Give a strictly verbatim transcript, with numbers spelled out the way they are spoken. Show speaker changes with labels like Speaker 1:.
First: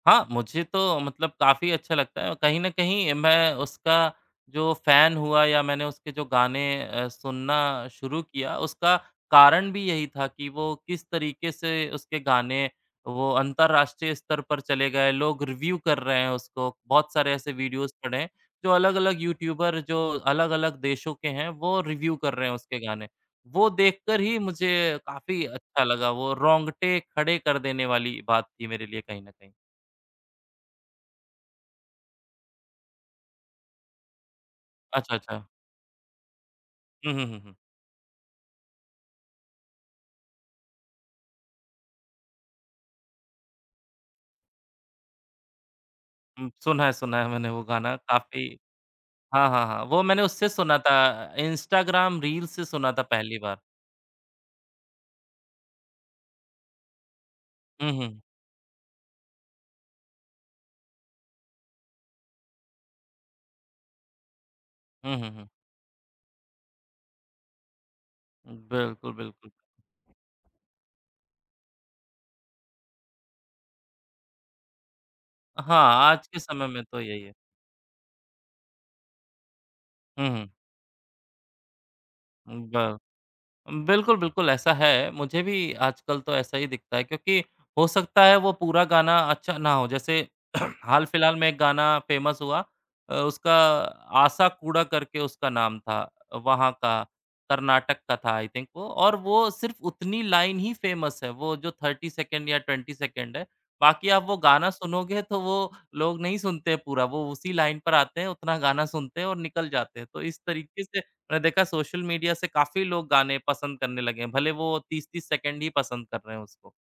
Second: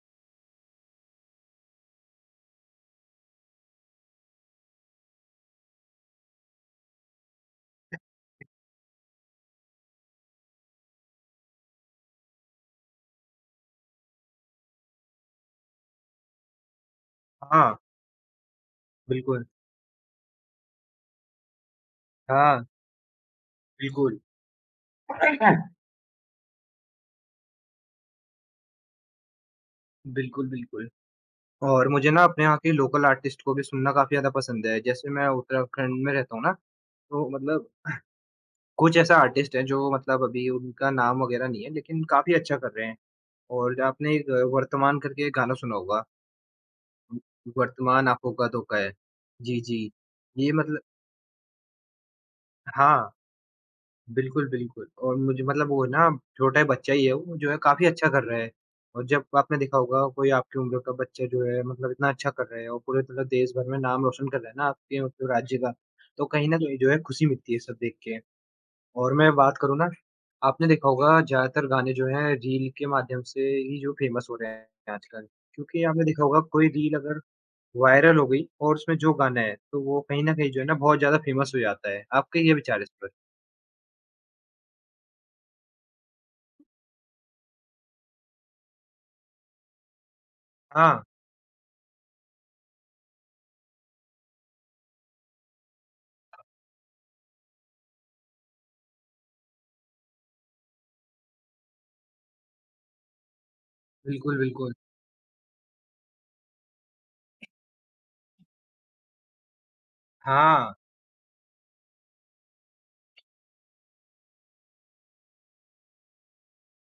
Speaker 1: हाँ, मुझे तो मतलब काफ़ी अच्छा लगता है। कहीं न कहीं मैं उसका जो फ़ैन हुआ या मैंने उसके जो गाने अ, सुनना शुरू किया, उसका कारण भी यही था कि वो किस तरीके से उसके गाने वो अंतरराष्ट्रीय स्तर पर चले गए, लोग रिव्यू कर रहे हैं उसको। बहुत सारे ऐसे
Speaker 2: हाँ।
Speaker 1: वीडियोज़ पड़े हैं, जो अलग-अलग
Speaker 2: बिल्कुल।
Speaker 1: यूट्यूबर जो अलग-अलग देशों के हैं, वो रिव्यू कर रहे हैं
Speaker 2: हाँ।
Speaker 1: उसके गाने। वो
Speaker 2: बिल्कुल।
Speaker 1: देखकर ही मुझे काफ़ी अच्छा लगा। वो रोंगटे खड़े कर देने वाली बात थी मेरे लिए कहीं न कहीं।
Speaker 2: बिल्कुल, बिल्कुल। और मुझे ना अपने यहाँ के लोकल आर्टिस्ट को भी सुनना काफ़ी ज़्यादा पसंद है। जैसे
Speaker 1: अच्छा,
Speaker 2: मैं
Speaker 1: अच्छा।
Speaker 2: उत्तराखंड में रहता हूँ ना,
Speaker 1: हुँ, हुँ,
Speaker 2: तो
Speaker 1: हुँ, हुँ।
Speaker 2: मतलब कुछ ऐसा आर्टिस्ट है जो मतलब अभी उनका नाम वगैरह नहीं है लेकिन काफ़ी अच्छा कर रहे हैं, और आपने एक वर्तमान करके गाना सुना होगा।
Speaker 1: हुँ सुना है,
Speaker 2: अ,
Speaker 1: सुना है मैंने वो गाना
Speaker 2: वर्तमान आँखों
Speaker 1: काफ़ी
Speaker 2: का धोखा है,
Speaker 1: हाँ,
Speaker 2: जी,
Speaker 1: हाँ, हाँ,
Speaker 2: जी।
Speaker 1: वो मैंने उससे
Speaker 2: ये
Speaker 1: सुना
Speaker 2: मतल
Speaker 1: था इंस्टाग्राम रील से सुना था
Speaker 2: हाँ।
Speaker 1: पहली बार।
Speaker 2: बिल्कुल, बिल्कुल और मुझे मतलब वो ना छोटा बच्चा ही है वो, जो है काफ़ी
Speaker 1: हुँ,
Speaker 2: अच्छा
Speaker 1: हुँ।
Speaker 2: कर रहा है। अ, जब आपने देखा होगा कोई आपकी उम्र का बच्चा जो है मतलब इतना अच्छा कर रहा है और पूरे तरह देश भर में नाम रोशन कर रहा है ना आपके वो
Speaker 1: हुँ, हुँ, हुँ।
Speaker 2: राज्य का, तो कहीं न कहीं जो है खुशी मिलती है ये सब देख के।
Speaker 1: हुँ, बिल्कुल,
Speaker 2: और मैं
Speaker 1: बिल्कुल।
Speaker 2: बात करूँ ना, आपने देखा होगा ज़्यादातर गाने जो हैं रील के माध्यम से ही जो फ़ेमस हो रहे हैं आजकल क्योंकि
Speaker 1: हाँ,
Speaker 2: आपने देखा
Speaker 1: आज के
Speaker 2: होगा
Speaker 1: समय
Speaker 2: कोई
Speaker 1: में
Speaker 2: रील
Speaker 1: तो
Speaker 2: अगर
Speaker 1: यही है।
Speaker 2: वायरल हो गई और उसमें जो गाना है, तो वो कहीं
Speaker 1: हुँ,
Speaker 2: न
Speaker 1: हुँ।
Speaker 2: कहीं जो है ना बहुत ज़्यादा फ़ेमस हो जाता है। आपके क्या
Speaker 1: हुँ,
Speaker 2: विचार हैं इस
Speaker 1: ब
Speaker 2: पर?
Speaker 1: उम, बिल्कुल, बिल्कुल ऐसा है। मुझे भी आजकल तो ऐसा ही दिखता है क्योंकि हो सकता है, वो पूरा गाना अच्छा ना हो। जैसे
Speaker 2: हाँ।
Speaker 1: हाल-फिलहाल में एक गाना फ़ेमस हुआ अ, उसका "आसा कूड़ा" करके उसका नाम था। अ, वहाँ का कर्नाटक का था आई थिंक वो और वो सिर्फ उतनी लाइन ही फ़ेमस है। वो जो थर्टी सेकंड या ट्वेंटी सेकंड है। बाकी आप वो
Speaker 2: बिल्कुल,
Speaker 1: गाना
Speaker 2: बिल्कुल।
Speaker 1: सुनोगे तो वो लोग नहीं सुनते पूरा। वो उसी लाइन पर आते हैं, उतना गाना सुनते हैं और निकल जाते हैं, तो इस
Speaker 2: हाँ।
Speaker 1: तरीके से मैं देखा सोशल मीडिया से काफ़ी लोग गाने पसंद करने लगे हैं, भले वो तीस तीस सेकंड ही पसंद कर रहे हैं उसको।